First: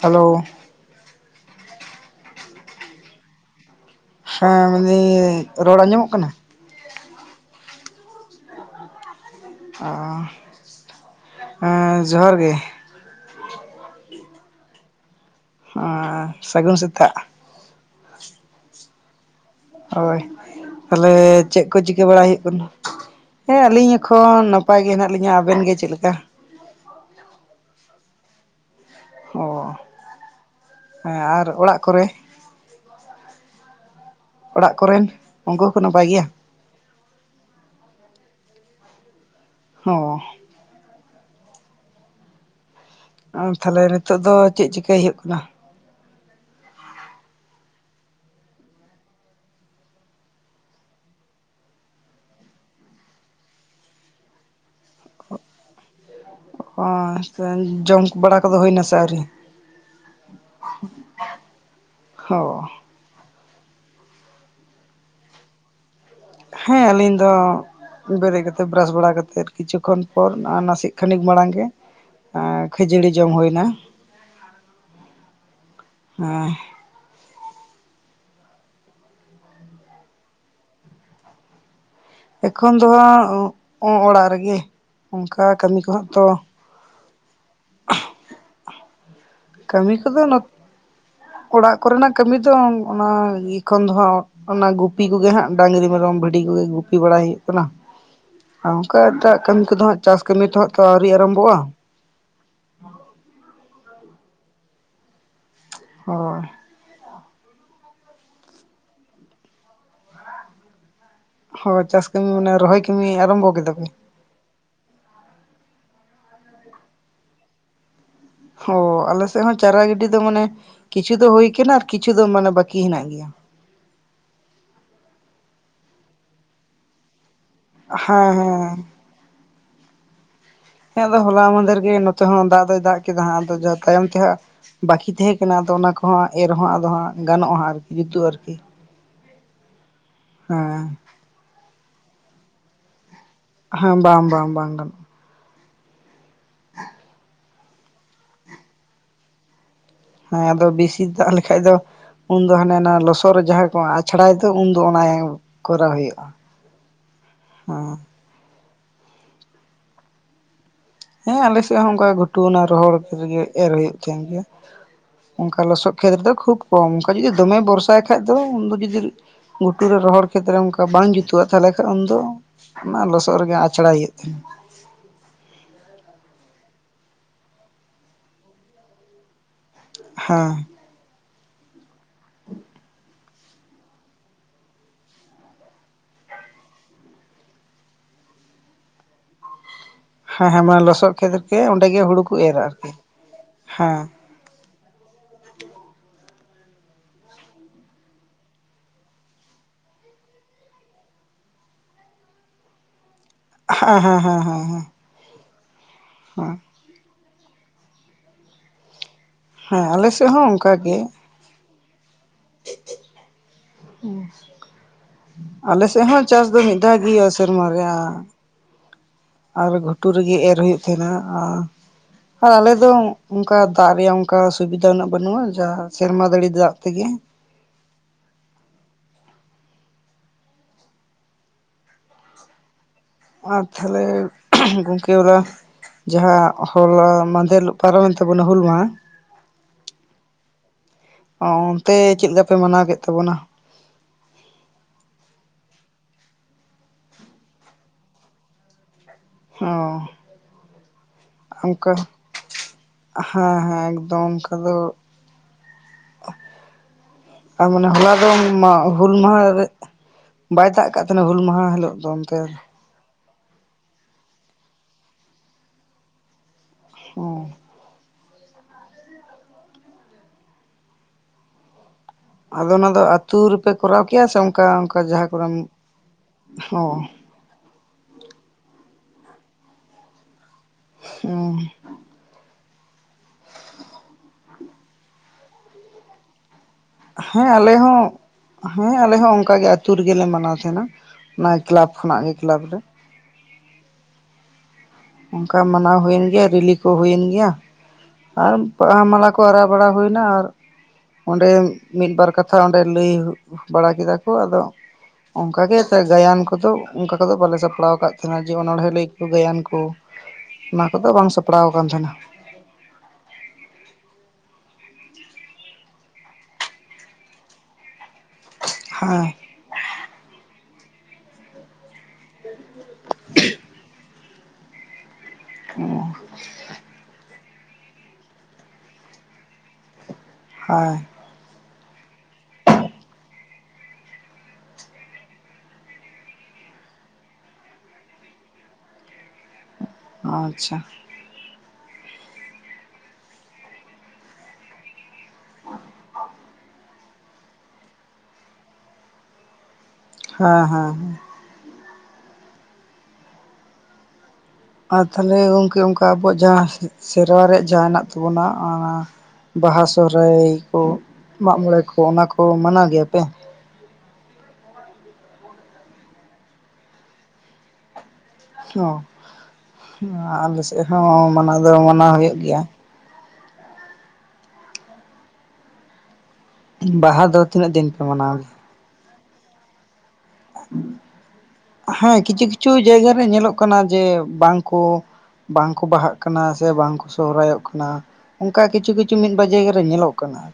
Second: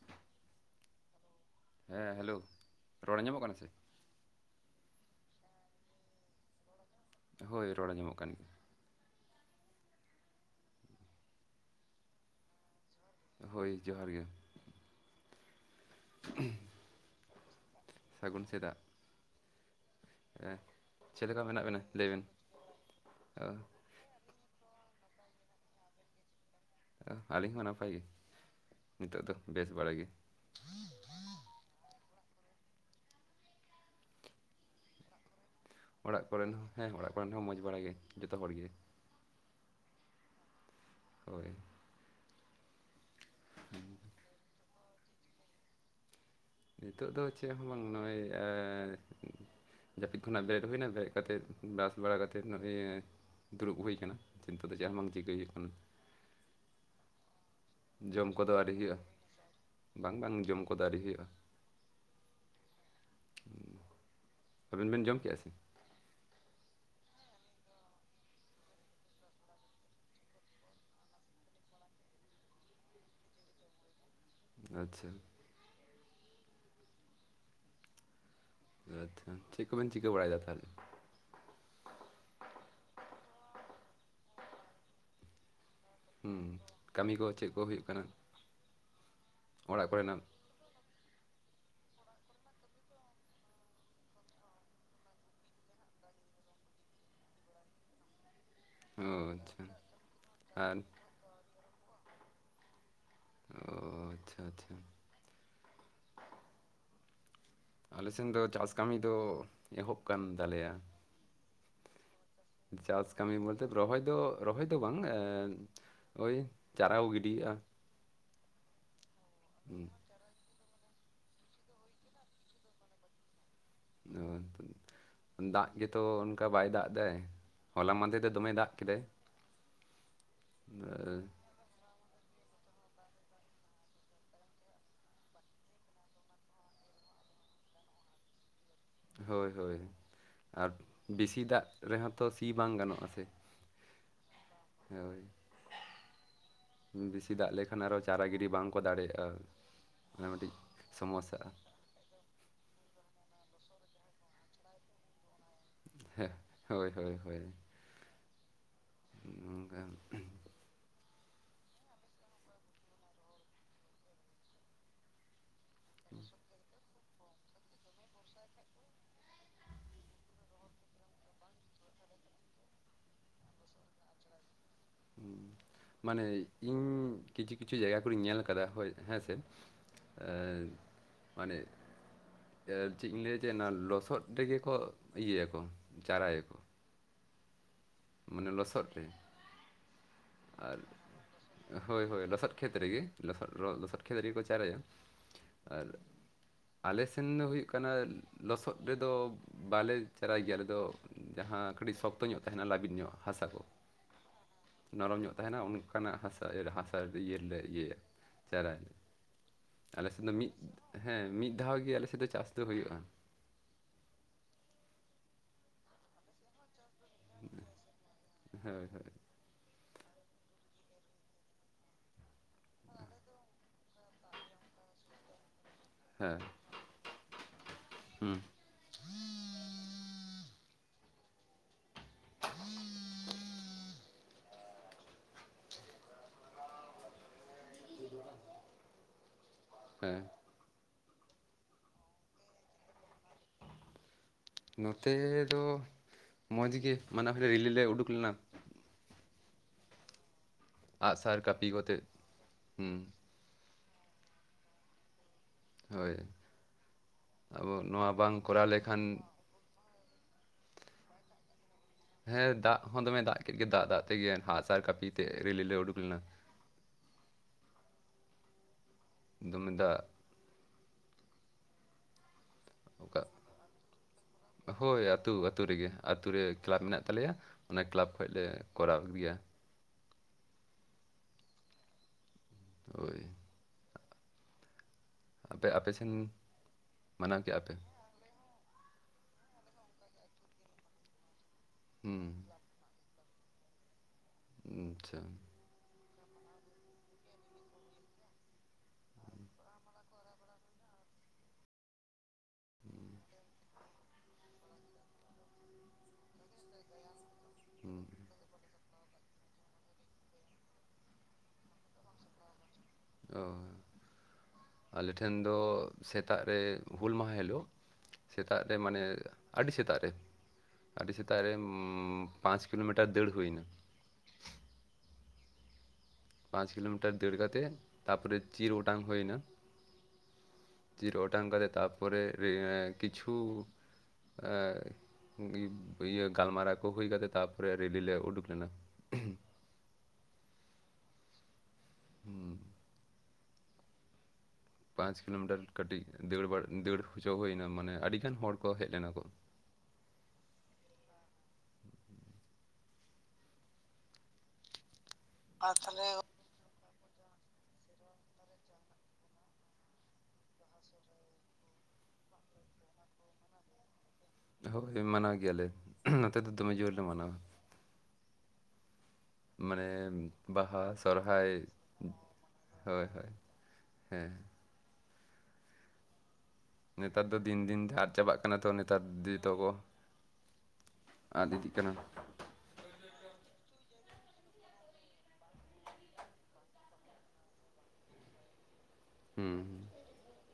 Hello. ᱦᱮᱸ hello ᱨᱚᱲ ᱟᱸᱡᱚᱢᱚᱜ ᱠᱟᱱᱟ ᱥᱮ? ᱦᱮᱸ ᱢᱮᱱᱫᱟᱹᱧ ᱨᱚᱲ ᱟᱸᱡᱚᱢᱚᱜ ᱠᱟᱱᱟ? ᱦᱳᱭ ᱨᱚᱲ ᱧᱟᱢᱚᱜ ᱠᱟᱱ ᱟ ᱮᱸ ᱡᱚᱦᱟᱨ ᱜᱮ᱾ ᱦᱳᱭ ᱡᱚᱦᱟᱨ ᱜᱮ᱾ ᱟᱸ ᱥᱟᱹᱜᱩᱱ ᱥᱮᱛᱟᱜ᱾ ᱥᱟᱹᱜᱩᱱ ᱥᱮᱛᱟᱜ᱾ ᱦᱳᱭ ᱦᱮᱸ ᱛᱟᱦᱞᱮ ᱞᱮᱠᱟ ᱪᱮᱫ ᱢᱮᱱᱟᱜ ᱠᱚ ᱵᱮᱱᱟ ᱪᱤᱠᱟᱹ ᱞᱟᱹᱭ ᱵᱮᱱ? ᱵᱟᱲᱟᱭ ᱦᱩᱭᱩᱜ ᱠᱟᱱᱟ? ᱚ, ᱦᱮᱸ ᱟᱹᱞᱤᱧ ᱮᱠᱷᱚᱱ ᱱᱟᱯᱟᱭ ᱜᱮ ᱦᱮᱱᱟᱜ ᱞᱤᱧᱟᱹ, ᱟᱵᱮᱱ ᱜᱮ ᱪᱮᱫ ᱞᱮᱠᱟ? ᱟᱹᱞᱤᱧ ᱦᱚᱸ ᱱᱟᱯᱟᱭ ᱜᱮ, ᱱᱤᱛᱚᱜ ᱫᱚ ᱚ ᱵᱮᱥ ᱵᱟᱲᱟ ᱜᱮ᱾ ᱦᱮᱸ ᱟᱨ ᱚᱲᱟᱜ ᱠᱚᱨᱮ ᱚᱲᱟᱜ ᱠᱚᱨᱮᱱ ᱩᱱᱠᱩ ᱱᱟᱯᱟᱭ ᱚᱲᱟᱜ ᱜᱮᱭᱟ? ᱠᱚᱨᱮᱱ ᱦᱚᱸ ᱦᱮᱸ ᱚᱲᱟᱜ ᱠᱚᱨᱮᱱ ᱦᱚᱸ ᱢᱚᱸᱡᱽ ᱵᱟᱲᱟᱭ ᱜᱮ ᱡᱚᱛᱚ ᱦᱚᱲ ᱜᱮ ᱚ ᱦᱳᱭ ᱟᱨ ᱛᱟᱦᱞᱮ ᱱᱤᱛᱚᱜ ᱫᱚ ᱪᱮᱫ ᱪᱤᱠᱟᱹᱭ ᱦᱳᱭᱳᱜ ᱠᱟᱱᱟ? ᱱᱤᱛᱚᱜ ᱫᱚ ᱪᱮᱫ ᱦᱚᱸ ᱵᱟᱝ ᱱᱚᱜᱼᱚᱭ ᱟᱭ ᱡᱟᱹᱯᱤᱫ ᱠᱷᱚᱱᱟᱜ ᱵᱮᱨᱮᱫ ᱦᱩᱭ ᱮᱱᱟ ᱵᱮᱨᱮᱫ ᱠᱟᱛᱮᱫ ᱵᱨᱟᱥ ᱵᱟᱲᱟ ᱠᱟᱛᱮᱫ ᱱᱚᱜᱼᱚᱭ ᱫᱩᱲᱩᱵ ᱦᱩᱭ ᱟᱠᱟᱱᱟ ᱱᱮᱛᱚᱜ ᱫᱚ ᱡᱟᱦᱟᱸ ᱵᱟᱝ ᱪᱤᱠᱟᱹ ᱦᱳᱭᱳᱜ ᱠᱟᱱᱟ᱾ ᱚ ᱡᱚᱢ ᱠᱚᱫᱚ ᱟᱹᱣᱨᱤ ᱦᱳᱭᱳᱜᱼᱟ ᱵᱟᱝ ᱵᱟᱝ ᱡᱚᱢ ᱠᱚᱫᱚ ᱟᱹᱣᱨᱤ ᱦᱳᱭᱳᱜᱼᱟ᱾ ᱦᱚ ᱟᱵᱮᱱ ᱵᱮᱱ ᱡᱚᱢ ᱠᱮᱜ-ᱟ ᱥᱮ ᱦᱮᱸ ᱟᱹᱞᱤᱧ ᱫᱚ ᱵᱮᱨᱮᱫ ᱠᱟᱛᱮᱜ ᱵᱨᱟᱥ ᱵᱟᱲᱟ ᱠᱟᱛᱮᱜ ᱠᱤᱪᱷᱩ ᱠᱷᱚᱱ ᱯᱚᱨ ᱱᱟᱥᱮᱜ ᱠᱷᱟᱹᱱᱤᱠ ᱢᱟᱲᱟᱝ ᱜᱮ ᱮᱸ ᱠᱷᱟᱹᱡᱟᱹᱲᱤ ᱡᱚᱢ ᱦᱳᱭ ᱮᱱᱟ᱾ ᱟᱪᱪᱷᱟ᱾ ᱦᱮᱸ ᱟᱪᱪᱷᱟ ᱪᱮᱫ ᱠᱚᱵᱮᱱ ᱪᱤᱠᱟᱹ ᱵᱟᱲᱟᱭᱮᱫᱟ ᱛᱟᱦᱚᱞᱮ? ᱮᱠᱷᱚᱱ ᱫᱚ ᱦᱟᱸᱜ ᱚᱲᱟᱜ ᱨᱮᱜᱮ ᱚᱱᱠᱟ ᱠᱟᱹᱢᱤ ᱠᱚ ᱦᱟᱜ ᱦᱩᱸ ᱠᱟᱹᱢᱤ ᱠᱚ ᱪᱮᱫ ᱠᱚ ᱦᱩᱭᱩᱜ ᱠᱟᱱᱟ? ᱚᱲᱟᱜ ᱠᱟᱹᱢᱤ ᱠᱚᱫᱚ ᱠᱚᱨᱮᱱᱟᱜ ᱚᱲᱟᱜ ᱠᱚᱨᱮᱱᱟᱜ ᱠᱟᱹᱢᱤ ᱫᱚ ᱚᱱᱟ ᱮᱠᱷᱚᱱ ᱫᱚ ᱦᱟᱸᱜ ᱚᱱᱟ ᱜᱩᱯᱤ ᱠᱚᱜᱮ ᱦᱟᱸᱜ ᱰᱟᱝᱨᱤ ᱢᱮᱨᱚᱢ ᱵᱷᱤᱰᱤ ᱠᱚᱜᱮ ᱜᱩᱯᱤ ᱵᱟᱲᱟᱭ ᱦᱩᱭᱩᱜ ᱠᱟᱱᱟ᱾ ᱚᱱᱠᱟ ᱚ ᱮᱴᱟᱜ ᱠᱟᱹᱢᱤ ᱟᱪᱪᱷᱟ ᱠᱚᱫᱚ ᱦᱟᱸᱜ ᱪᱟᱥ ᱠᱟᱹᱢᱤ ᱛᱚ ᱟᱨ ᱟᱹᱣᱨᱤ ᱟᱨᱟᱢᱵᱚᱜᱼᱟ ᱚ ᱟᱪᱪᱷᱟ ᱟᱪᱪᱷᱟ ᱦᱳᱭ ᱟᱞᱮᱥᱮᱱ ᱫᱚ ᱪᱟᱥ ᱠᱟᱹᱢᱤ ᱫᱚ ᱮᱦᱚᱵ ᱟᱠᱟᱱ ᱛᱟᱞᱮᱭᱟ ᱦᱩᱭ ᱪᱟᱥ ᱠᱟᱹᱢᱤ ᱢᱟᱱᱮ ᱨᱚᱦᱚᱭ ᱪᱟᱥ ᱠᱟᱹᱢᱤ ᱟᱨᱟᱢᱵᱚ ᱵᱚᱞᱛᱮ ᱠᱮᱫᱟ ᱯᱮ ᱨᱚᱦᱚᱭ ᱫᱚ ᱨᱚᱦᱚᱭ ᱫᱚ ᱵᱟᱝ ᱳᱭ ᱪᱟᱨᱟ ᱠᱚ ᱜᱤᱰᱤᱭᱮᱫᱼᱟ ᱚ ᱟᱞᱮ ᱥᱮᱫ ᱦᱚᱸ ᱪᱟᱨᱟ ᱜᱤᱰᱤ ᱢᱟᱱᱮ ᱠᱤᱪᱷᱩ ᱫᱚ ᱦᱩᱭ ᱟᱠᱟᱱᱟ ᱟᱨ ᱠᱤᱪᱷᱩ ᱫᱚ ᱢᱟᱱᱮ ᱵᱟᱹᱠᱤ ᱦᱮᱱᱟᱜ ᱜᱮᱭᱟ ᱚ ᱫᱟᱜ ᱜᱮᱛᱚ ᱚᱱᱠᱟ ᱵᱟᱭ ᱫᱟᱜ ᱮᱫᱟᱭ ᱦᱚᱞᱟ ᱢᱟᱸᱫᱷᱮᱨ ᱦᱮᱸ ᱫᱚ ᱫᱚᱢᱮᱭ ᱦᱮᱸ ᱫᱟᱜ ᱠᱮᱫᱟᱭ ᱦᱮᱸ ᱟᱫᱚ ᱦᱚᱞᱟ ᱢᱫᱷᱮᱨ ᱜᱮ ᱱᱚᱛᱮ ᱦᱚᱸ ᱫᱟᱜ ᱫᱚᱭ ᱫᱟᱜ ᱠᱮᱫᱟ ᱦᱟᱸᱜ ᱟᱫᱚ ᱡᱟᱦᱟ ᱛᱟᱭᱚᱢ ᱛᱮ ᱦᱟᱸᱜ ᱵᱟᱠᱤ ᱛᱟᱦᱮᱸ ᱠᱟᱱᱟ ᱟᱫᱚ ᱚᱱᱟ ᱠᱚᱦᱚ ᱮᱨ ᱨᱮᱦᱚᱸ ᱟᱫᱚ ᱦᱟᱸᱜ ᱜᱟᱱᱚᱜᱼᱟ ᱟᱨᱠᱤ ᱡᱩᱛᱩᱜ-ᱟ ᱟᱨᱠᱤ ᱦᱳᱭ ᱦᱳᱭ ᱟᱨ ᱦᱮᱸ ᱵᱮᱥᱤ ᱫᱟᱜ ᱨᱮᱦᱚᱸ ᱛᱚ ᱥᱤ ᱵᱟᱝ ᱜᱟᱱᱚᱜ-ᱟ ᱥᱮ ᱦᱮᱸ ᱵᱟᱝ ᱵᱟᱝ ᱵᱟᱝ ᱜᱟᱱ ᱦᱳᱭ ᱵᱮᱥᱤ ᱫᱟᱜ ᱞᱮᱠᱷᱟᱱ ᱟᱨᱚ ᱪᱟᱨᱟ ᱜᱤᱰᱤ ᱵᱟᱝ ᱠᱚ ᱫᱟᱲᱮᱭᱟᱜᱼᱟ ᱚᱱᱟ ᱦᱮᱸ ᱢᱤᱫᱴᱤᱡ ᱟᱫᱚ ᱵᱮᱥᱤ ᱫᱟᱜ ᱥᱚᱢᱚᱥᱥᱟᱜᱼᱟ ᱞᱮᱠᱷᱟᱡ ᱫᱚ ᱩᱱᱫᱚ ᱦᱟᱱᱮ ᱚᱱᱟ ᱞᱚᱥᱚᱫ ᱨᱮ ᱡᱟᱦᱟᱸ ᱠᱚ ᱟᱪᱷᱲᱟᱭ ᱫᱚ ᱩᱱᱫᱚ ᱚᱱᱟ ᱠᱚᱨᱟᱣ ᱦᱩᱭᱩᱜᱼᱟ ᱦᱮ ᱦᱳᱭ ᱦᱳᱭ ᱚᱱᱠᱟ ᱦᱮᱸ ᱟᱞᱮ ᱥᱮᱫ ᱦᱚᱸ ᱚᱱᱠᱟ ᱜᱷᱩᱴᱩᱣᱱᱟ ᱨᱚᱦᱚᱲ ᱨᱮᱜᱮ ᱮᱨ ᱦᱩᱭᱩᱜ ᱛᱟᱦᱮᱸᱱ ᱜᱮᱭᱟ ᱚᱱᱠᱟ ᱞᱚᱥᱚᱫ ᱠᱷᱮᱛ ᱨᱮᱫᱚ ᱠᱷᱩᱵ ᱠᱚᱢ ᱚᱱᱠᱟ ᱡᱩᱫᱤ ᱫᱚᱢᱮ ᱵᱷᱚᱨᱥᱟᱭ ᱠᱷᱟᱡ ᱫᱚ ᱩᱱᱫᱚ ᱡᱩᱫᱤ ᱜᱩᱴᱩ ᱨᱮ ᱨᱚᱦᱚᱲ ᱠᱷᱮᱛ ᱨᱮ ᱚᱱᱠᱟ ᱵᱟᱝ ᱡᱩᱛᱩᱜᱼᱟ ᱛᱟᱦᱚᱞᱮ ᱠᱷᱟᱱ ᱩᱱᱫᱚ ᱚᱱᱟ ᱞᱚᱥᱚᱫ ᱨᱮᱜᱮ ᱟᱪᱷᱲᱟᱭ ᱦᱩᱭᱩᱜ ᱛᱟᱦᱮᱱ ᱢᱟᱱᱮ ᱤᱧ ᱠᱤᱪᱷᱩ ᱠᱤᱪᱷᱩ ᱡᱟᱭᱜᱟ ᱠᱚᱨᱮᱧ ᱧᱮᱞ ᱟᱠᱟᱫᱟ ᱦᱳᱭ ᱦᱮᱸ ᱥᱮ ᱦᱮᱸ [unintelligible] ᱢᱟᱱᱮ ᱪᱮᱫ ᱤᱧ ᱞᱟᱹᱭ ᱪᱮᱫ ᱚᱱᱟ ᱞᱚᱥᱚᱫ ᱨᱮᱜᱮ ᱠᱚ ᱤᱭᱟᱹᱭᱟᱠᱚ ᱪᱟᱨᱟᱭᱟᱠᱚ ᱢᱟᱱᱮ ᱞᱚᱥᱚᱫ ᱨᱮ ᱦᱮᱸ ᱦᱮᱸ ᱟᱨ ᱢᱟᱱᱮ ᱞᱚᱥᱚᱫ ᱠᱷᱮᱛ ᱨᱮᱜᱮ ᱚᱸᱰᱮ ᱜᱮ ᱦᱳᱭ ᱦᱩᱲᱩ ᱦᱳᱭ ᱠᱚ ᱞᱚᱥᱚᱫ ᱮᱨᱟ ᱠᱷᱮᱛ ᱟᱨᱠᱤ ᱨᱮᱜᱮᱜ ᱥᱚᱫ ᱞᱚᱥᱚᱫ ᱦᱮᱸ ᱠᱷᱮᱛ ᱨᱮᱜᱮ ᱠᱚ ᱪᱟᱨᱟᱭᱟ ᱟᱨ ᱟᱞᱮᱥᱮᱱ ᱫᱚ ᱦᱩᱭᱩᱜ ᱠᱟᱱᱟ ᱞᱚᱥᱚᱫ ᱨᱮᱫᱚ ᱵᱟᱞᱮ ᱪᱟᱨᱟᱭ ᱜᱮᱭᱟ ᱟᱞᱮ ᱫᱚ ᱡᱟᱦᱟᱸ ᱠᱟᱹᱴᱤᱡ ᱥᱚᱠᱛᱚ ᱧᱚᱜ ᱛᱟᱦᱮᱱᱟ ᱞᱟᱵᱤᱫ ᱧᱚᱜ ᱦᱟᱥᱟ ᱠᱚ ᱦᱮᱸ ᱦᱮᱸ ᱦᱮᱸᱦᱮᱸ ᱱᱚᱨᱚᱢ ᱧᱚᱜ ᱛᱟᱦᱮᱱᱟ ᱚᱱᱠᱟᱱᱟᱜ ᱦᱟᱥᱟ ᱦᱟᱥᱟ ᱤᱭᱟᱹ ᱨᱮᱞᱮ ᱤᱭᱟᱹᱭᱟ ᱪᱟᱨᱟᱭᱞᱮ ᱦᱮᱸ ᱟᱞᱮ ᱟᱞᱮᱥᱮᱫ ᱥᱮᱫ ᱫᱚ ᱦᱚᱸ ᱢᱤᱫ ᱚᱱᱠᱟ ᱜᱮ ᱦᱮᱸ ᱢᱤᱫ ᱫᱷᱟᱣ ᱜᱮ ᱟᱞᱮᱥᱮᱫ ᱫᱚ ᱪᱟᱥ ᱫᱚ ᱦᱩᱭᱩᱜᱼᱟ ᱟᱞᱮ ᱥᱮᱫ ᱦᱚᱸ ᱪᱟᱥ ᱫᱚ ᱢᱤᱫ ᱫᱷᱟᱣ ᱜᱮ ᱥᱮᱨᱢᱟ ᱨᱮᱭᱟᱜ ᱦᱳᱭ ᱦᱳᱭ ᱟᱨ ᱜᱷᱩᱴᱩ ᱨᱮᱜᱮ ᱮᱨ ᱦᱩᱭᱩᱜ ᱛᱟᱦᱮᱱᱟ ᱟᱨ ᱟᱨ ᱟᱞᱮ ᱫᱚ ᱚᱱᱠᱟ ᱫᱟᱜ ᱨᱮᱭᱟᱜ ᱚᱱᱠᱟ ᱥᱩᱵᱤᱫᱷᱟ ᱩᱱᱟᱹᱜ ᱵᱟᱹᱱᱩᱜᱼᱟ ᱡᱟ ᱥᱮᱨᱢᱟ ᱦᱮᱸ ᱫᱟᱲᱮ ᱫᱟᱜ ᱛᱮᱜᱮ ᱦᱩᱸ ᱟᱨ ᱛᱟᱦᱚᱞᱮ ᱜᱚᱝᱠᱮ ᱚᱞᱟ ᱡᱟᱦᱟᱸ ᱦᱚᱞᱟ ᱢᱟᱫᱮᱞᱜ ᱯᱟᱨᱚᱢᱮᱱ ᱛᱟᱵᱚᱱᱟ ᱦᱩᱞ ᱢᱟᱦᱟᱸ ᱦᱮᱸ ᱚ ᱚᱱᱛᱮ ᱪᱮᱫ ᱞᱮᱠᱟ ᱯᱮ ᱢᱟᱱᱟᱣ ᱠᱮᱫ ᱛᱟᱵᱚᱱᱟ ᱱᱚᱛᱮ ᱫᱚ ᱢᱚᱡᱽ ᱜᱮ ᱢᱟᱱᱟ ᱦᱳᱭ ᱨᱤᱞᱤ ᱞᱮ ᱩᱰᱩᱠ ᱞᱮᱱᱟ ᱦᱚᱸ ᱟᱜᱼᱥᱟᱨ ᱠᱟᱹᱯᱤ ᱠᱚ ᱠᱟᱛᱮᱫ ᱦᱩᱸ ᱦᱮᱸ ᱦᱮᱸ ᱮᱠᱫᱚᱢ ᱚᱱᱠᱟ ᱫᱚ ᱦᱳᱭ ᱟᱨ ᱟᱵᱚ ᱢᱟᱱᱮ ᱱᱚᱣᱟ ᱦᱚᱞᱟ ᱫᱚ ᱵᱟᱝ ᱠᱚᱨᱟᱣ ᱢᱟ ᱞᱮᱠᱷᱟᱱ ᱦᱩᱞ ᱢᱟᱦᱟ ᱨᱮ ᱵᱟᱭ ᱫᱟᱜ ᱠᱟᱜ ᱛᱟᱸᱦᱮᱱᱟ ᱦᱩᱞ ᱢᱟᱦᱟ ᱦᱤᱞᱳᱜ ᱫᱚ ᱚᱱᱛᱮ ᱦᱮᱸ ᱫᱟᱜ ᱦᱚᱸ ᱫᱚᱢᱮ ᱫᱟᱜ ᱠᱮᱫ ᱜᱮ ᱫᱟᱜ ᱫᱟᱜ ᱛᱮᱜᱮ ᱮᱱᱦᱚᱸ ᱟᱸᱜ ᱟᱨ ᱠᱟᱹᱯᱤ ᱛᱮ ᱨᱮᱞᱤ ᱞᱮ ᱩᱰᱩᱠ ᱞᱮᱱᱟ ᱦᱚᱸ ᱫᱚᱢᱮ ᱫᱟᱜ ᱟᱫᱚ ᱚᱱᱟ ᱫᱚ ᱚᱠᱟ ᱟᱹᱛᱩ ᱨᱮᱯᱮ ᱠᱚᱨᱟᱣ ᱠᱮᱭᱟ ᱥᱮ ᱚᱱᱠᱟ ᱦᱳᱭ ᱚᱱᱠᱟ ᱡᱟᱦᱟᱸ ᱟᱛᱳ ᱠᱚᱨᱮ ᱟᱛᱳ ᱨᱮᱜᱮ ᱟᱹᱛᱩ ᱨᱮ ᱠᱞᱟᱵᱽ ᱚ ᱢᱮᱱᱟᱜ ᱛᱟᱞᱮᱭᱟ ᱚᱱᱮ ᱠᱞᱟᱵᱽ ᱠᱷᱚᱡ ᱞᱮ ᱠᱚᱨᱟᱣ ᱜᱮᱭᱟ ᱩᱦᱩᱸ ᱦᱳᱭ ᱟᱯᱮ ᱟᱯᱮ ᱥᱮᱱ ᱢᱟᱱᱟᱣ ᱦᱮᱸ ᱠᱮᱜᱼᱟ ᱟᱞᱮ ᱯᱮ ᱦᱚᱸ ᱦᱮᱸ ᱟᱞᱮ ᱦᱚᱸ ᱚᱱᱠᱟ ᱜᱮ ᱟᱹᱛᱩ ᱨᱮᱜᱮ ᱞᱮ ᱢᱟᱱᱟᱣ ᱛᱟᱸᱦᱮᱱᱟ ᱚᱱᱟ ᱠᱮᱞᱟᱵᱽ ᱦᱩᱸ ᱠᱷᱚᱱᱟᱜ ᱜᱮ ᱠᱞᱟᱵᱽ ᱨᱮ ᱟᱪᱪᱷᱟ ᱚᱱᱠᱟ ᱢᱟᱱᱟᱣ ᱦᱩᱭᱮᱱ ᱜᱮᱭᱟ ᱨᱤᱞᱤ ᱠᱚ ᱦᱩᱭᱮᱱ ᱜᱮᱭᱟ ᱟᱨ ᱵᱟᱦᱟ ᱢᱟᱞᱟ ᱠᱚ ᱟᱨᱟᱣ ᱵᱟᱲᱟ ᱦᱩᱭ ᱱᱟ ᱟᱨ ᱚᱸᱰᱮ ᱢᱤᱫ ᱵᱟᱨ ᱠᱟᱛᱷᱟ ᱚᱸᱰᱮ ᱞᱟᱹᱭ ᱵᱟᱲᱟ ᱠᱮᱫᱟ ᱠᱚ ᱟᱫᱚ ᱚᱱᱠᱟ ᱜᱮ ᱜᱟᱭᱟᱱ ᱠᱚᱫᱚ ᱚᱱᱠᱟ ᱠᱚᱫᱚ ᱵᱟᱞᱮ ᱥᱟᱯᱲᱟᱣ ᱦᱩᱸ ᱟᱠᱟᱫ ᱛᱟᱸᱦᱮᱱᱟ ᱡᱮᱢᱚᱱ ᱚᱸᱲᱦᱮ ᱞᱟᱹᱭ ᱠᱚ ᱜᱟᱭᱟᱱ ᱠᱚ ᱚᱱᱟ ᱠᱚᱫᱚ ᱵᱟᱝ ᱥᱟᱯᱲᱟᱣ ᱠᱟᱱ ᱛᱟᱸᱦᱮᱱᱟ ᱚ ᱟᱞᱮ ᱴᱷᱮᱱ ᱫᱚ ᱥᱮᱛᱟᱜ ᱨᱮ ᱦᱩᱞ ᱢᱟᱦᱟ ᱦᱤᱞᱳᱜ ᱥᱮᱛᱟᱜ ᱨᱮ ᱢᱟᱱᱮ ᱦᱮᱸ ᱟᱹᱰᱤ ᱥᱮᱛᱟᱜ ᱨᱮ ᱟᱹᱰᱤ ᱥᱮᱛᱟᱜ ᱨᱮ [unintelligible] ᱯᱟᱸᱪ ᱠᱤᱞᱳᱢᱤᱴᱟᱨ ᱫᱟᱹᱲ ᱦᱩᱭ ᱱᱟ ᱚ ᱯᱟᱸᱪ ᱠᱤᱞᱳᱢᱤᱴᱟᱨ ᱫᱟᱹᱲ ᱠᱟᱛᱮᱫ ᱛᱟᱯᱚᱨᱮ ᱪᱤᱨ ᱚᱴᱟᱝ ᱦᱩᱭ ᱮᱱᱟ ᱟᱸᱻ ᱛᱚ, ᱚᱴᱟᱝ ᱠᱟᱛᱮ ᱛᱟᱨᱯᱚᱨᱮ ᱠᱤᱪᱷᱩ ᱮᱸᱻ ᱤᱭᱟᱹ ᱜᱟᱞᱢᱟᱨᱟᱣ ᱠᱚ ᱦᱩᱭ ᱠᱟᱛᱮᱫ ᱛᱟᱯᱚᱨᱮ ᱨᱮᱞᱤ ᱞᱮ ᱩᱰᱩᱠ ᱞᱮᱱᱟ ᱟᱪᱪᱷᱟ ᱦᱩᱸ ᱯᱟᱸᱪ ᱠᱤᱞᱳᱢᱤᱴᱟᱨ ᱠᱟᱹᱴᱤᱡ ᱫᱟᱹᱲ ᱵᱟᱲᱟ ᱫᱟᱹᱲ ᱦᱚᱪᱚ ᱦᱩᱭᱱᱟ ᱢᱟᱱᱮ ᱟᱹᱰᱤᱜᱟᱱ ᱦᱚᱲ ᱠᱚ ᱦᱮᱡ ᱞᱮᱱᱟ ᱠᱚ ᱦᱚᱸ ᱦᱚᱸ ᱦᱚᱸ ᱟᱨ ᱛᱟᱦᱞᱮ ᱟᱨ ᱜᱚᱝᱠᱮ ᱚᱝᱠᱟ ᱛᱟᱦᱚᱞᱮ ᱟᱵᱚᱣᱟᱜ ᱡᱟᱦᱟᱸ ᱥᱮᱨᱣᱟ ᱨᱮᱭᱟᱜ ᱡᱟᱦᱟᱸ ᱦᱮᱱᱟᱜ ᱛᱟᱵᱚᱱᱟ ᱮᱸᱻ ᱵᱟᱦᱟ ᱥᱚᱦᱨᱟᱭ ᱠᱚ ᱢᱟᱜ ᱢᱚᱬᱮ ᱠᱚ ᱚᱱᱟ ᱠᱚ ᱢᱟᱱᱟᱣ ᱜᱮᱭᱟ ᱯᱮ ᱦᱳᱭ ᱢᱟᱱᱟᱣ ᱜᱮᱭᱟ ᱞᱮ ᱱᱚᱛᱮ ᱫᱚ ᱫᱚᱢᱮ ᱡᱳᱨ ᱞᱮ ᱢᱟᱱᱟᱣᱟ ᱚ, ᱢᱟᱱᱮ ᱟᱞᱮ ᱵᱟᱦᱟ ᱥᱮᱫ ᱦᱚᱸ ᱥᱚᱨᱦᱟᱭ ᱢᱟᱱᱟᱣ ᱫᱚ ᱢᱟᱱᱟᱣ ᱦᱩᱭᱩᱜ ᱜᱮᱭᱟ ᱦᱳᱭ ᱦᱳᱭ ᱦᱮᱸ ᱱᱮᱛᱟᱨ ᱵᱟᱦᱟ ᱫᱚ ᱫᱤᱱ ᱛᱤᱱᱟᱹᱜ ᱫᱤᱱ ᱛᱮ ᱯᱮ ᱟᱫ ᱢᱟᱱᱟᱣ ᱪᱟᱵᱟᱜ ᱜᱮᱭᱟ ᱠᱟᱱᱟ ᱛᱚ ᱱᱮᱛᱟᱨ ᱫᱤᱫᱤ ᱛᱟᱠᱚ ᱦᱮᱸ ᱠᱤᱪᱷᱩ ᱠᱤᱪᱷᱩ ᱡᱟᱭᱜᱟ ᱨᱮ ᱧᱮᱞᱚᱜ ᱠᱟᱱᱟ ᱡᱮ ᱵᱟᱝ ᱠᱚ ᱵᱟᱝ ᱠᱚ ᱵᱟᱦᱟᱜ ᱠᱟᱱᱟ ᱥᱮ ᱵᱟᱝ ᱠᱚ ᱥᱚᱦᱨᱟᱭᱚᱜ ᱠᱟᱱᱟ ᱚᱱᱠᱟ ᱠᱤᱪᱷᱩ ᱠᱤ ᱠᱤᱪᱷᱩ ᱢᱤᱫ ᱵᱟᱨ ᱦᱩᱸ ᱡᱟᱭᱜᱟ ᱨᱮ ᱧᱮᱞᱚᱜ ᱠᱟᱱᱟ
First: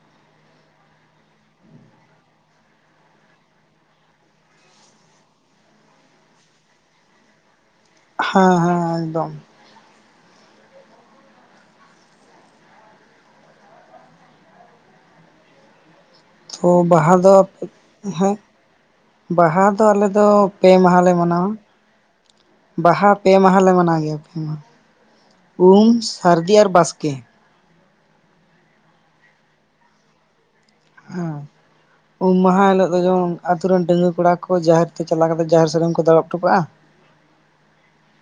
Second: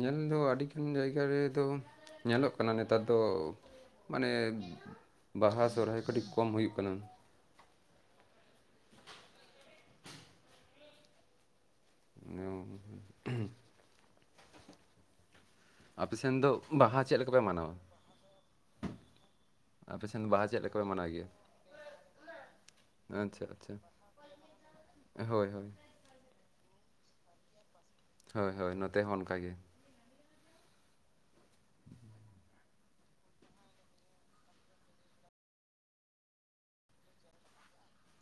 ᱧᱮᱞ ᱫᱚ ᱟᱹᱰᱤᱜᱟᱱ ᱡᱟᱭᱜᱟ ᱨᱮᱫᱚ ᱧᱮᱞᱚᱜ ᱠᱟᱱᱟ ᱱᱮᱛᱟᱨ ᱫᱚ ᱢᱟᱱᱮ ᱵᱟᱦᱟ ᱥᱚᱨᱦᱟᱭ ᱠᱟᱹᱴᱤᱡ ᱠᱚᱢ ᱦᱩᱭᱩᱜ ᱠᱟᱱᱟ ᱦᱮᱸ ᱦᱮᱸ ᱮᱠᱫᱚᱢ ᱚ ᱟᱯᱮ ᱥᱮᱱ ᱫᱚ ᱛᱚ ᱵᱟᱦᱟ ᱪᱮᱫ ᱞᱮᱠᱟ ᱯᱮ ᱫᱚ ᱢᱟᱱᱟᱣᱟ ᱦᱮᱸ, ᱵᱟᱦᱟ ᱫᱚ ᱟᱯᱮ ᱟᱞᱮ ᱥᱮᱱ ᱫᱚ ᱵᱟᱦᱟ ᱪᱮᱫ ᱯᱮ ᱞᱮᱠᱟ ᱢᱟᱦᱟᱟ ᱢᱟᱱᱟᱣ ᱞᱮ ᱜᱮᱭᱟ ᱢᱟᱱᱟᱣᱟ ᱵᱟᱦᱟ ᱯᱮ ᱟᱪᱪᱷᱟ ᱢᱟᱦᱟ ᱞᱮ ᱟᱪᱪᱷᱟ ᱢᱟᱱᱟᱣ ᱜᱮᱭᱟ ᱯᱮ ᱢᱟᱦᱟ ᱦᱳᱭ ᱦᱳᱭ ᱩᱢ ᱥᱟᱹᱨᱫᱤ ᱟᱨ ᱵᱟᱥᱠᱮ ᱦᱳᱭ ᱦᱳᱭ ᱱᱚᱛᱮ ᱦᱚᱸ ᱚᱱᱠᱟ ᱜᱮ ᱦᱮᱸ, ᱩᱢ ᱢᱟᱦᱟ ᱦᱤᱞᱳᱜ ᱫᱚ ᱡᱮᱢᱚᱱ ᱟᱛᱳ ᱨᱮᱱ ᱰᱟᱺᱜᱩᱣᱟᱹ ᱠᱚᱲᱟ ᱠᱚ ᱡᱟᱦᱮᱨ ᱛᱮ ᱪᱟᱞᱟᱣ ᱠᱟᱛᱮ ᱡᱟᱦᱮᱨ ᱥᱟᱹᱲᱤᱢ ᱠᱚ ᱫᱟᱞᱚᱵ ᱦᱚᱴᱚ ᱠᱟᱜᱼᱟ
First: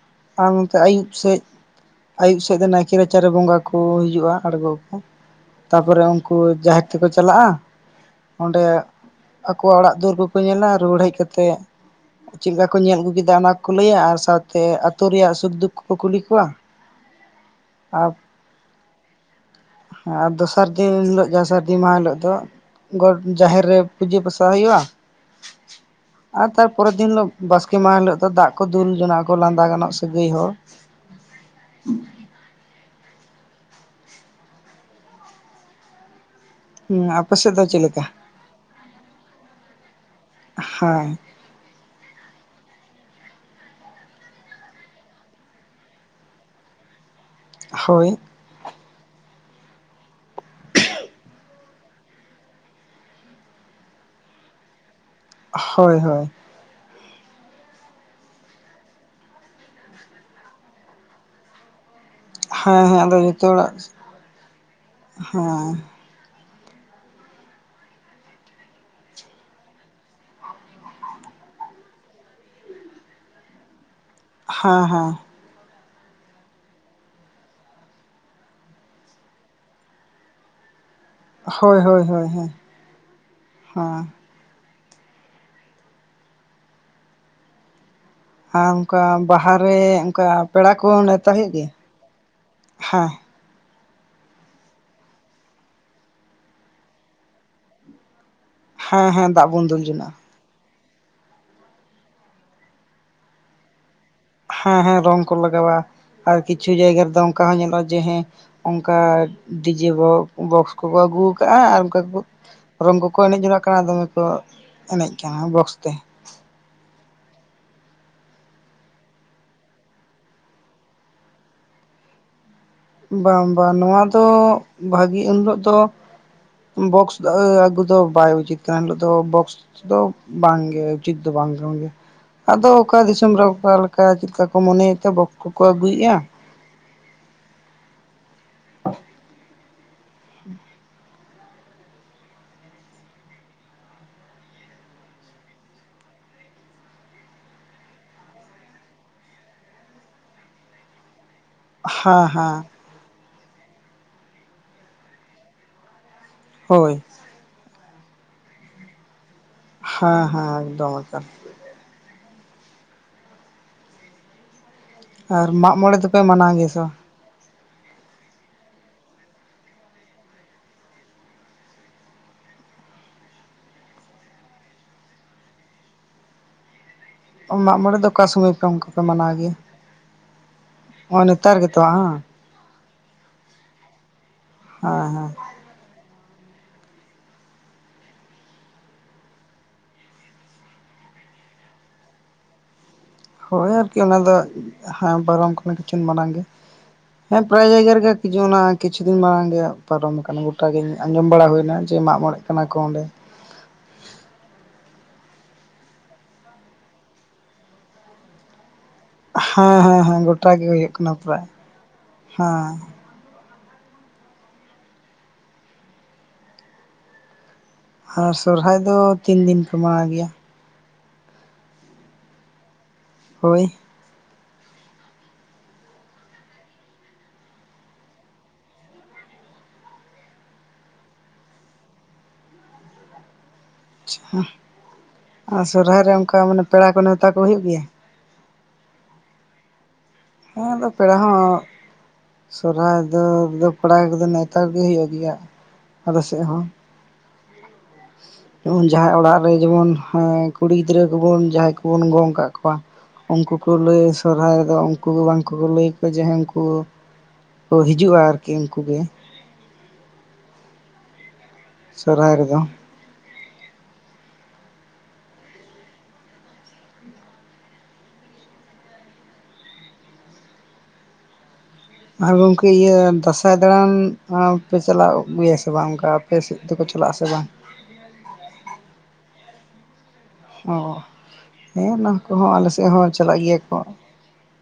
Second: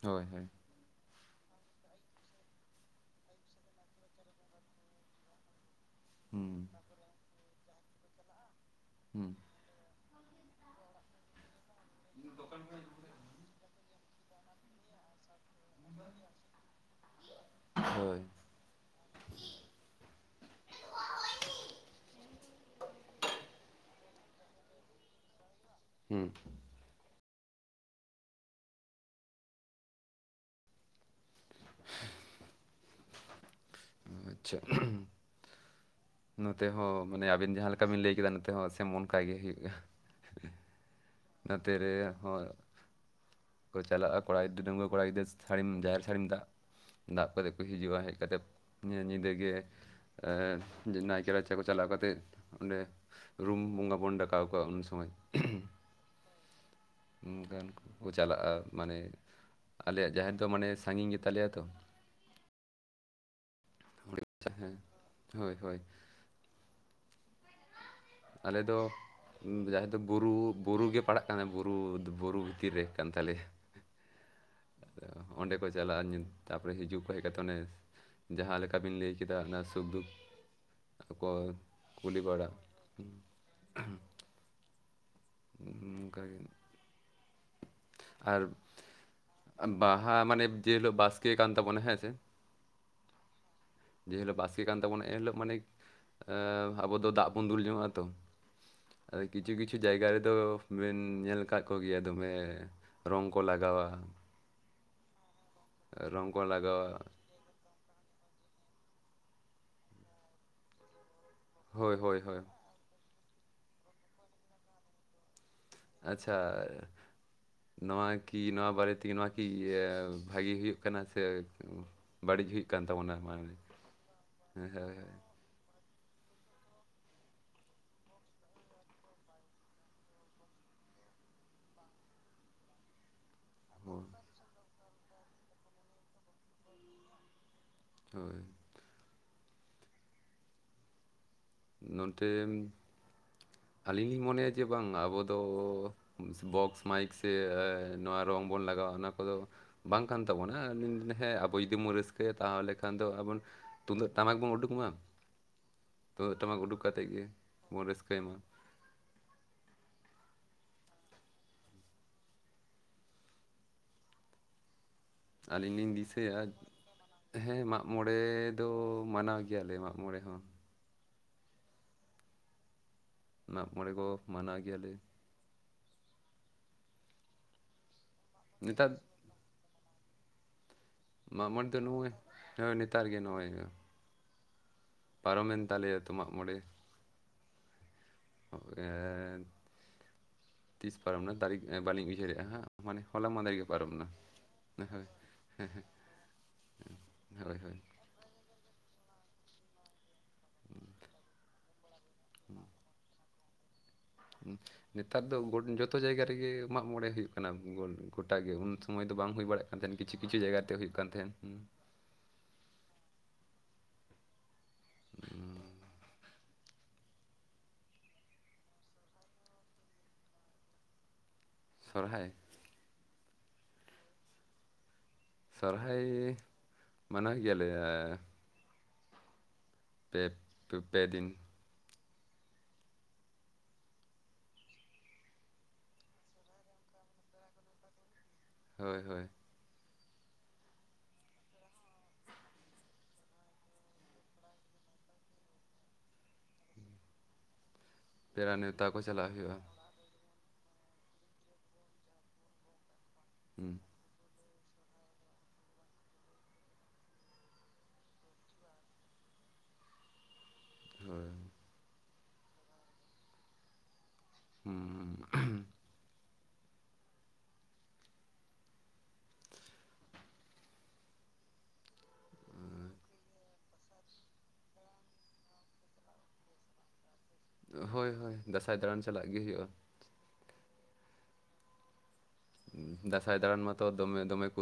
ᱦᱳᱭ ᱦᱳᱭ ᱟᱨ ᱱᱚᱛᱮ ᱟᱹᱭᱩᱵ ᱥᱮᱡ ᱟᱭᱭᱩᱵ ᱥᱮᱫ ᱫᱚ ᱱᱟᱭᱠᱮ ᱨᱟᱪᱟᱨᱮ ᱵᱚᱸᱜᱟ ᱠᱚ ᱦᱤᱡᱩᱜᱼᱟ ᱟᱬᱜᱚᱣᱟᱚ ᱛᱟᱯᱚᱨᱮ ᱩᱱᱠᱩ ᱦᱩᱸ ᱡᱟᱦᱮᱨ ᱛᱮᱠᱚ ᱪᱟᱞᱟᱜᱼᱟ ᱚᱸᱰᱮ ᱦᱩᱸ ᱟᱠᱚᱣᱟᱜ ᱚᱲᱟᱜ ᱫᱩᱣᱟᱹᱨ ᱠᱚᱠᱚ ᱧᱮᱞᱟ ᱨᱩᱩᱭᱟᱹᱲ ᱦᱮᱡ ᱠᱟᱛᱮ ᱪᱮᱫ ᱞᱮᱠᱟ ᱠᱚ ᱧᱮᱞ ᱟᱹᱜᱩ ᱠᱮᱫᱟ ᱚᱱᱟ ᱠᱚ ᱞᱟᱹᱭᱟ ᱟᱨ ᱥᱟᱶᱛᱮ ᱟᱹᱛᱚ ᱨᱮᱭᱟᱜ ᱥᱩᱠᱫᱩᱠ ᱠᱚ ᱠᱩᱞᱤ ᱠᱚᱣᱟ ᱟᱨ ᱦᱳᱭ ᱟᱨ ᱫᱚᱥᱟᱨ ᱫᱤᱱ ᱤᱱ ᱦᱤᱞᱳᱜ ᱡᱟᱦᱟᱸ ᱥᱟᱹᱨᱫᱤ ᱢᱟᱦᱟ ᱦᱤᱞᱳᱜ ᱫᱚ ᱜᱚᱴ ᱡᱟᱦᱮᱸᱨ ᱨᱮ ᱯᱩᱡᱟᱹ ᱯᱟᱥᱟ ᱦᱩᱭᱩᱜᱼᱟ ᱦᱩᱸ ᱟᱨ ᱛᱟᱨᱯᱚᱨᱮᱨ ᱫᱤᱱ ᱦᱤᱞᱳᱜ ᱵᱟᱥᱠᱮ ᱢᱟᱦᱟ ᱦᱤᱞᱳᱜ ᱫᱚ ᱫᱟᱜ ᱠᱚ ᱫᱩᱞ ᱡᱚᱱᱟᱜᱼᱟ ᱠᱚ ᱞᱟᱸᱫᱟ ᱜᱟᱱᱚᱜ ᱥᱟᱹᱜᱟᱹᱭ ᱦᱚᱲ ᱟᱪᱪᱷᱟ ᱱᱚᱛᱮ ᱦᱚᱸ ᱦᱮᱸ ᱢᱟᱱᱮ ᱟᱯᱮ ᱥᱮᱫ ᱟᱵᱤᱱ ᱫᱚ ᱡᱟᱦᱟᱸ ᱪᱮᱫ ᱞᱮᱠᱟ ᱵᱤᱱ ᱞᱟᱹᱭ ᱠᱮᱫᱟ ᱱᱚᱛᱮ ᱦᱚᱸ ᱥᱮᱢ ᱚᱱᱠᱟ ᱜᱮ ᱦᱩᱭᱩᱜᱼᱟ ᱦᱮᱸ ᱱᱚᱛᱮ ᱨᱮ ᱦᱚᱸ ᱠᱚ ᱪᱟᱞᱟᱜᱼᱟ ᱠᱚᱲᱟ ᱜᱤᱫᱽᱨᱟᱹ ᱰᱟᱺᱜᱽᱣᱟᱹ ᱠᱚᱲᱟ ᱜᱤᱫᱟᱹᱨ ᱥᱟᱹᱲᱤᱢ ᱡᱟᱦᱮᱨ ᱥᱟᱹᱲᱤᱢ ᱫᱟᱵ ᱫᱟᱵ ᱠᱟᱛᱮ ᱠᱚ ᱦᱤᱡᱩᱜᱼᱟ ᱦᱳᱭ ᱦᱮᱡ ᱠᱟᱛᱮ ᱧᱤᱼᱧᱤᱫᱟᱹ ᱜᱮ ᱱᱟᱭᱠᱮ ᱨᱟᱪᱟ ᱛᱮ ᱠᱚ ᱪᱟᱞᱟᱣ ᱠᱟᱛᱮᱫ ᱚᱸᱰᱮ ᱨᱩᱢ ᱵᱚᱸᱜᱟ ᱵᱚᱱ ᱰᱟᱠᱟᱣ ᱠᱚᱣᱟ ᱩᱱ ᱥᱚᱢᱚᱭ ᱦᱳᱭ ᱦᱳᱭ ᱚᱱᱠᱟᱱ ᱠᱚᱼᱠᱚ ᱪᱟᱞᱟᱜᱼᱟ ᱢᱟᱱᱮ ᱟᱞᱮᱭᱟᱜ ᱡᱟᱦᱮᱸᱨ ᱫᱚ ᱢᱟᱱᱮ ᱥᱟᱺᱜᱤᱧ ᱜᱮᱛᱟ ᱞᱮᱭᱟ ᱛᱚ ᱦᱮᱸ ᱦᱮᱸ ᱟᱫᱚ ᱡᱚᱛᱚ ᱦᱚᱲᱟᱜ [unintelligible] ᱦᱮᱸ ᱦᱳᱭ ᱦᱮᱸ ᱦᱳᱭ [inaudible] ᱟᱞᱮ ᱫᱚ ᱡᱟᱦᱮᱸᱨ ᱫᱚ ᱵᱩᱨᱩ ᱵᱩᱨᱩ ᱜᱮ ᱯᱟᱲᱟᱜ ᱠᱟᱱᱟ ᱵᱩᱨᱩ ᱵᱩᱨᱩ ᱵᱷᱤᱛᱤᱨ ᱨᱮ ᱠᱟᱱ ᱛᱟᱞᱮᱭᱟ ᱦᱮᱸ ᱦᱮᱸ ᱚᱸᱰᱮ ᱠᱚ ᱪᱟᱞᱟᱜᱼᱟ ᱛᱟᱯᱚᱨᱮ ᱦᱤᱡᱩᱜ ᱠᱚ ᱦᱮᱡ ᱠᱟᱛᱮ ᱚᱱᱮ ᱡᱟᱦᱟᱸ ᱞᱮᱠᱟ ᱵᱤᱱ ᱞᱟᱹᱭ ᱠᱮᱫᱟ ᱚᱱᱟ ᱥᱩᱠ ᱫᱩᱠ ᱟᱠᱚ ᱦᱳᱭ ᱦᱳᱭ ᱠᱩᱞᱤ ᱦᱳᱭ ᱵᱟᱲᱟ ᱦᱮᱸ ᱦᱮᱸ ᱚᱱᱠᱟ ᱜᱮ ᱟᱨ ᱚᱱᱠᱟ ᱵᱟᱦᱟ ᱨᱮ ᱵᱟᱦᱟ ᱚᱱᱠᱟ ᱢᱟᱱᱮ ᱯᱮᱲᱟ ᱡᱮ ᱠᱚ ᱦᱤᱞᱳᱜ ᱱᱮᱶᱛᱟ ᱵᱟᱥᱠᱮ ᱦᱩᱭᱩᱜ ᱠᱟᱱ ᱜᱮᱭᱟ ᱛᱟᱵᱚᱱᱟ ᱦᱮᱸ ᱥᱮ ᱦᱮᱸ ᱡᱮ ᱦᱤᱞᱳᱜ ᱵᱟᱥᱠᱮ ᱠᱟᱱ ᱛᱟᱵᱚᱱᱟ ᱮᱱᱦᱤᱞᱳᱜ ᱢᱟᱱᱮ ᱟᱵᱚ ᱫᱚ ᱫᱟᱜ ᱵᱚᱱ ᱫᱩᱞ ᱧᱚᱜᱚᱜᱼᱟ ᱛᱚ ᱦᱮᱸ ᱟᱨ ᱦᱮᱸ ᱫᱟᱜ ᱠᱤᱪᱩ ᱵᱚᱱ ᱠᱤᱪᱩ ᱫᱩᱞ ᱡᱟᱭᱜᱟ ᱡᱚᱱᱟᱜᱼᱟ ᱨᱮ ᱫᱚ ᱵᱮᱱ ᱧᱮᱞ ᱟᱠᱟᱜ ᱠᱚ ᱜᱮᱭᱟ ᱫᱚᱢᱮ ᱨᱚᱝ ᱠᱚ ᱞᱟᱜᱟᱣᱟ ᱦᱮᱸ ᱦᱮᱸ ᱨᱚᱝ ᱠᱚ ᱞᱟᱜᱟᱣᱟ ᱨᱚᱝ ᱟᱨ ᱠᱚ ᱠᱤᱪᱷᱩ ᱞᱟᱜᱟᱣᱟ ᱡᱟᱭᱜᱟ ᱨᱮᱫᱚ ᱚᱱᱠᱟ ᱦᱚᱸ ᱧᱮᱞᱚᱜᱼᱟ ᱡᱮ ᱦᱮᱸ ᱚᱱᱠᱟ ᱰᱤᱡᱮ ᱵᱚᱠ ᱵᱚᱠᱥ ᱠᱚᱠᱚ ᱟᱹᱜᱩᱣᱟᱠᱟ-ᱟ ᱟᱨ ᱦᱳᱭ ᱚᱱᱠᱟ ᱠᱚ ᱦᱳᱭ ᱦᱳᱭ ᱨᱚᱝ ᱠᱚᱠᱚ ᱮᱱᱮᱡ ᱡᱚᱱᱚᱜ ᱠᱟᱱᱟ ᱫᱚᱢᱮ ᱠᱚ ᱮᱱᱮᱡ ᱠᱟᱱᱟ ᱵᱚᱠᱥ ᱛᱮ ᱟᱪᱪᱷᱟ ᱱᱚᱣᱟ ᱠᱤ ᱱᱚᱣᱟ ᱵᱟᱨᱮ ᱛᱮᱜᱮ ᱱᱚᱣᱟ ᱠᱤ ᱵᱷᱟᱜᱮ ᱦᱩᱭᱩᱜ ᱠᱟᱱᱟ ᱥᱮ? ᱵᱟᱹᱲᱤᱡ ᱦᱩᱭᱩᱜ ᱠᱟᱱ ᱛᱟᱵᱚ ᱵᱟᱝ ᱵᱟᱝ ᱱᱚᱣᱟ ᱫᱚ ᱵᱷᱟᱹᱜᱤ ᱩᱱ ᱦᱤᱞᱳᱜ ᱫᱚ ᱵᱚᱠᱥ ᱟᱜᱩ ᱫᱚ ᱵᱟᱭ ᱩᱪᱤᱛ ᱠᱟᱱᱟ ᱮᱱᱦᱤᱞᱚᱜ ᱫᱚ ᱵᱚᱠᱥ ᱫᱚ ᱵᱟᱝᱜᱮ ᱩᱪᱤᱛ ᱫᱚ ᱵᱟᱝ ᱠᱟᱱ ᱜᱮᱭᱟ ᱟᱫᱚ ᱚᱠᱟ ᱫᱤᱥᱚᱢ ᱨᱮ ᱚᱠᱟᱱᱞᱮᱠᱟ ᱦᱳᱭ ᱪᱮᱫᱠᱟ ᱠᱚ ᱢᱚᱱᱮᱭᱮᱫ ᱛᱮ ᱵᱚᱠ ᱠᱚ ᱠᱚ ᱟᱹᱜᱩᱭᱮᱫᱼᱟ ᱦᱳᱭ ᱱᱚᱱᱛᱮᱢ ᱟᱹᱞᱤᱧ ᱞᱤᱧ ᱢᱚᱱᱮᱭᱟ ᱡᱮ ᱵᱟᱝ ᱟᱵᱚ ᱫᱚ ᱵᱚᱠᱥ ᱢᱟᱭᱤᱠ ᱥᱮ ᱱᱚᱣᱟ ᱨᱚᱝ ᱵᱚᱱ ᱞᱟᱜᱟᱣᱟ ᱚᱱᱟ ᱠᱚᱫᱚ ᱵᱟᱝ ᱠᱟᱱ ᱛᱟᱵᱚᱱᱟ ᱟᱵᱚ ᱡᱩᱫᱤ ᱵᱚᱱ ᱦᱮᱸ ᱨᱟᱹᱥᱠᱟᱹᱭᱟ ᱦᱮᱸ ᱛᱟᱦᱚᱞᱮ ᱠᱷᱟᱱ ᱫᱚ ᱟᱵᱚ ᱛᱩᱢᱫᱟᱹᱜ ᱴᱟᱢᱟᱠ ᱵᱚᱱ ᱩᱰᱩᱠ ᱢᱟ ᱛᱩᱢᱫᱟᱹᱜ ᱴᱟᱢᱟᱠ ᱩᱰᱩᱠ ᱦᱳᱭ ᱠᱟᱛᱮ ᱜᱮ ᱵᱚᱱ ᱨᱟᱹᱥᱠᱟᱹᱭ ᱢᱟ ᱦᱮᱸᱦᱮᱸ ᱮᱠᱫᱚᱢ ᱮᱠᱟ ᱟᱨ ᱢᱟᱜ ᱟᱹᱞᱤᱧ ᱞᱤᱧ ᱢᱚᱬᱮ ᱫᱚᱯᱮ ᱫᱤᱥᱟᱹᱭᱟ ᱢᱟᱱᱟᱣ ᱜᱮᱭᱟ ᱥᱮ ᱦᱮᱸ ᱢᱟᱜᱽᱢᱚᱬᱮ ᱫᱚ ᱢᱟᱱᱟᱣ ᱜᱮᱭᱟ ᱞᱮ ᱢᱟᱜᱽᱢᱚᱬᱮ ᱦᱚᱸ ᱢᱟᱜ ᱢᱚᱬᱮ ᱠᱚ ᱢᱟᱱᱟᱣ ᱜᱤᱭᱟ ᱞᱮ ᱢᱟᱜ ᱢᱚᱬᱮ ᱫᱚ ᱚᱠᱟ ᱥᱚᱢᱚᱭ ᱯᱮ ᱚᱱᱠᱟ ᱱᱮᱛᱟᱨ ᱯᱮ ᱢᱟᱱᱟᱣ ᱜᱮᱭᱟ? ᱱᱚᱜᱼᱚᱭ ᱢᱟ ᱱᱮᱛᱟᱨ ᱢᱟᱡᱽ ᱫᱚ ᱜᱮᱛᱚ ᱱᱩᱭ ᱵᱟᱝ ᱱᱚᱜ-ᱚᱭ ᱱᱮᱛᱟᱨ ᱜᱮ ᱱᱚᱣᱟ. ᱭ ᱦᱩᱭᱩᱜ-ᱟ ᱦᱮᱸ ᱦᱮᱸ ᱯᱟᱨᱚᱢᱮᱱ ᱛᱟᱞᱮᱭᱟ ᱛᱚ ᱢᱟᱜ ᱢᱚᱬᱮ ᱯᱚᱨᱮ ᱛᱤᱥ [unintelligible] ᱛᱟᱹᱨᱤᱠᱷ ᱵᱟᱹᱞᱤᱧ ᱩᱭᱦᱟᱹᱨᱮᱜᱼᱟ ᱦᱟᱸᱜ ᱾ ᱦᱳᱭ ᱟᱨᱠᱤ ᱚᱱᱟ ᱫᱚ ᱦᱳᱭ ᱦᱮᱸ ᱯᱟᱨᱚᱢ ᱠᱟᱱ ᱠᱤᱪᱷᱩ ᱢᱟᱲᱟᱝ ᱜᱮ, ᱦᱮᱸ ᱦᱳᱭ ᱯᱨᱟᱭ ᱦᱳᱭ ᱡᱟᱭᱜᱟ ᱨᱮᱜᱮ, [unintelligible] ᱚᱱᱟ ᱠᱤᱪᱷᱩ ᱫᱤᱱ ᱢᱟᱲᱟᱝ ᱜᱮ ᱯᱟᱨᱚᱢ ᱠᱟᱱᱟ ᱜᱚᱴᱟ ᱜᱮ ᱟᱸᱡᱚᱢ ᱵᱟᱲᱟ ᱦᱩᱭᱱᱟ ᱡᱮ ᱢᱟᱜ ᱢᱚᱬᱮᱜ ᱠᱟᱱᱟ ᱠᱚ ᱚᱸᱰᱮ, ᱱᱮᱛᱟᱨ ᱫᱚ ᱡᱚᱛᱚ ᱡᱟᱭᱜᱟ ᱨᱮᱜᱮ ᱢᱟᱜ ᱢᱚᱬᱮ ᱦᱩᱭᱩᱜ ᱠᱟᱱᱟ ᱜᱚᱴᱟ ᱜᱮ ᱩᱱ ᱥᱚᱢᱚᱭ ᱫᱚ ᱵᱟᱝ ᱦᱩᱭ ᱵᱟᱲᱟᱜ ᱠᱟᱱ ᱦᱮᱸ ᱛᱟᱸᱦᱮᱱ ᱦᱮᱸ ᱠᱤᱪᱷᱩ ᱦᱮᱸ ᱠᱤᱪᱷᱩ ᱜᱚᱴᱟ ᱜᱮ ᱡᱟᱭᱜᱟᱛᱮ ᱦᱩᱭᱩᱜ ᱠᱟᱱ ᱠᱟᱱᱟ ᱛᱟᱦᱮᱸᱱ ᱯᱨᱟᱭ ᱦᱩᱸ ᱦᱮᱸ ᱦᱮᱸ ᱟᱨ ᱥᱚᱨᱦᱟᱭ ᱫᱚ ᱛᱤᱱ ᱫᱤᱱ ᱯᱮ ᱢᱟᱱᱟᱣ ᱜᱮᱭᱟ? ᱥᱚᱨᱦᱟᱭ ᱦᱳᱭ ᱥᱚᱨᱦᱟᱭ ᱢᱟᱱᱟᱣ ᱜᱮᱭᱟᱞᱮ ᱾ ᱯᱮ ᱯᱮ ᱯᱮ ᱫᱤᱱ, ᱟᱪᱪᱷᱟ ᱟᱨ ᱥᱚᱨᱦᱟᱭ ᱨᱮ ᱚᱱᱠᱟ ᱢᱟᱱᱮ ᱯᱮᱲᱟ ᱠᱚ ᱱᱮᱶᱛᱟ ᱠᱚ ᱦᱩᱭᱩᱜ ᱜᱮᱭᱟ? ᱦᱳᱭ ᱦᱳᱭ ᱦᱮᱸ ᱟᱫᱚ ᱯᱮᱲᱟ ᱦᱚᱸ ᱥᱚᱨᱦᱟᱭ ᱫᱚ ᱠᱚᱲᱟᱭ ᱠᱚᱫᱚ ᱱᱮᱣᱛᱟ ᱜᱮ ᱦᱩᱭᱩᱜ ᱜᱮᱭᱟ ᱟᱞᱮ ᱥᱮᱫ ᱦᱚᱸ ᱯᱮᱲᱟ ᱯᱩᱱ ᱱᱮᱣᱛᱟ ᱠᱚ ᱡᱟᱦᱟᱸᱭ ᱪᱟᱞᱟᱜ ᱚᱲᱟᱜ ᱨᱮ ᱦᱩᱭᱩᱜᱼᱟ ᱡᱮᱢᱚᱱ ᱦᱟᱸᱠ ᱠᱩᱲᱤ ᱜᱤᱫᱽᱨᱟᱹ ᱠᱚᱵᱚᱱ ᱡᱟᱦᱟᱸᱭ ᱠᱚᱵᱚᱱ ᱜᱚᱝ ᱟᱠᱟᱫ ᱠᱚᱣᱟ ᱩᱱᱠᱩ ᱠᱚ ᱦᱩᱸ ᱞᱟᱹᱭ ᱥᱚᱨᱦᱟᱭ ᱨᱮᱫᱚ ᱩᱱᱠᱩ ᱵᱟᱝ ᱠᱚᱠᱚ ᱞᱟᱹᱭ ᱟᱠᱚᱣᱟ ᱡᱮ ᱩᱱᱠᱩ ᱠᱚ ᱦᱤᱡᱩᱜᱼᱟ, ᱟᱨᱠᱤ ᱩᱱᱠᱩᱜ ᱜᱮ ᱦᱳᱭ ᱥᱚᱨᱦᱟᱭ ᱨᱮᱫᱚ ᱦᱩᱸ ᱟᱨ ᱜᱚᱢᱠᱮ ᱤᱭᱟᱹ ᱫᱟᱸᱥᱟᱭ ᱫᱟᱬᱟᱱ ᱯᱮ ᱪᱟᱞᱟᱣ ᱟᱹᱜᱩᱭᱟ ᱥᱮ ᱵᱟᱝ ᱚᱱᱠᱟ ᱟᱯᱮ ᱥᱮᱫ ᱛᱮᱠᱚ ᱪᱟᱞᱟᱜ ᱟᱥᱮ ᱵᱟᱝ? ᱦᱳᱭ ᱦᱳᱭ ᱫᱟᱸᱥᱟᱭ ᱫᱟᱬᱟᱱ ᱪᱟᱞᱟᱜ ᱜᱮ ᱦᱩᱭᱩᱜᱼᱟ ᱾ ᱚ ᱦᱮᱸ ᱚᱱᱟ ᱠᱚᱦᱚᱸ ᱟᱞᱮ ᱥᱮᱫ ᱦᱚᱸ ᱫᱟᱸᱥᱟᱭ ᱪᱟᱞᱟᱜ ᱜᱮᱭᱟ ᱫᱟᱬᱟᱱ ᱠᱚ ᱢᱟᱛᱚ ᱾ ᱫᱚᱢᱮ ᱫᱚᱢᱮ ᱠᱚ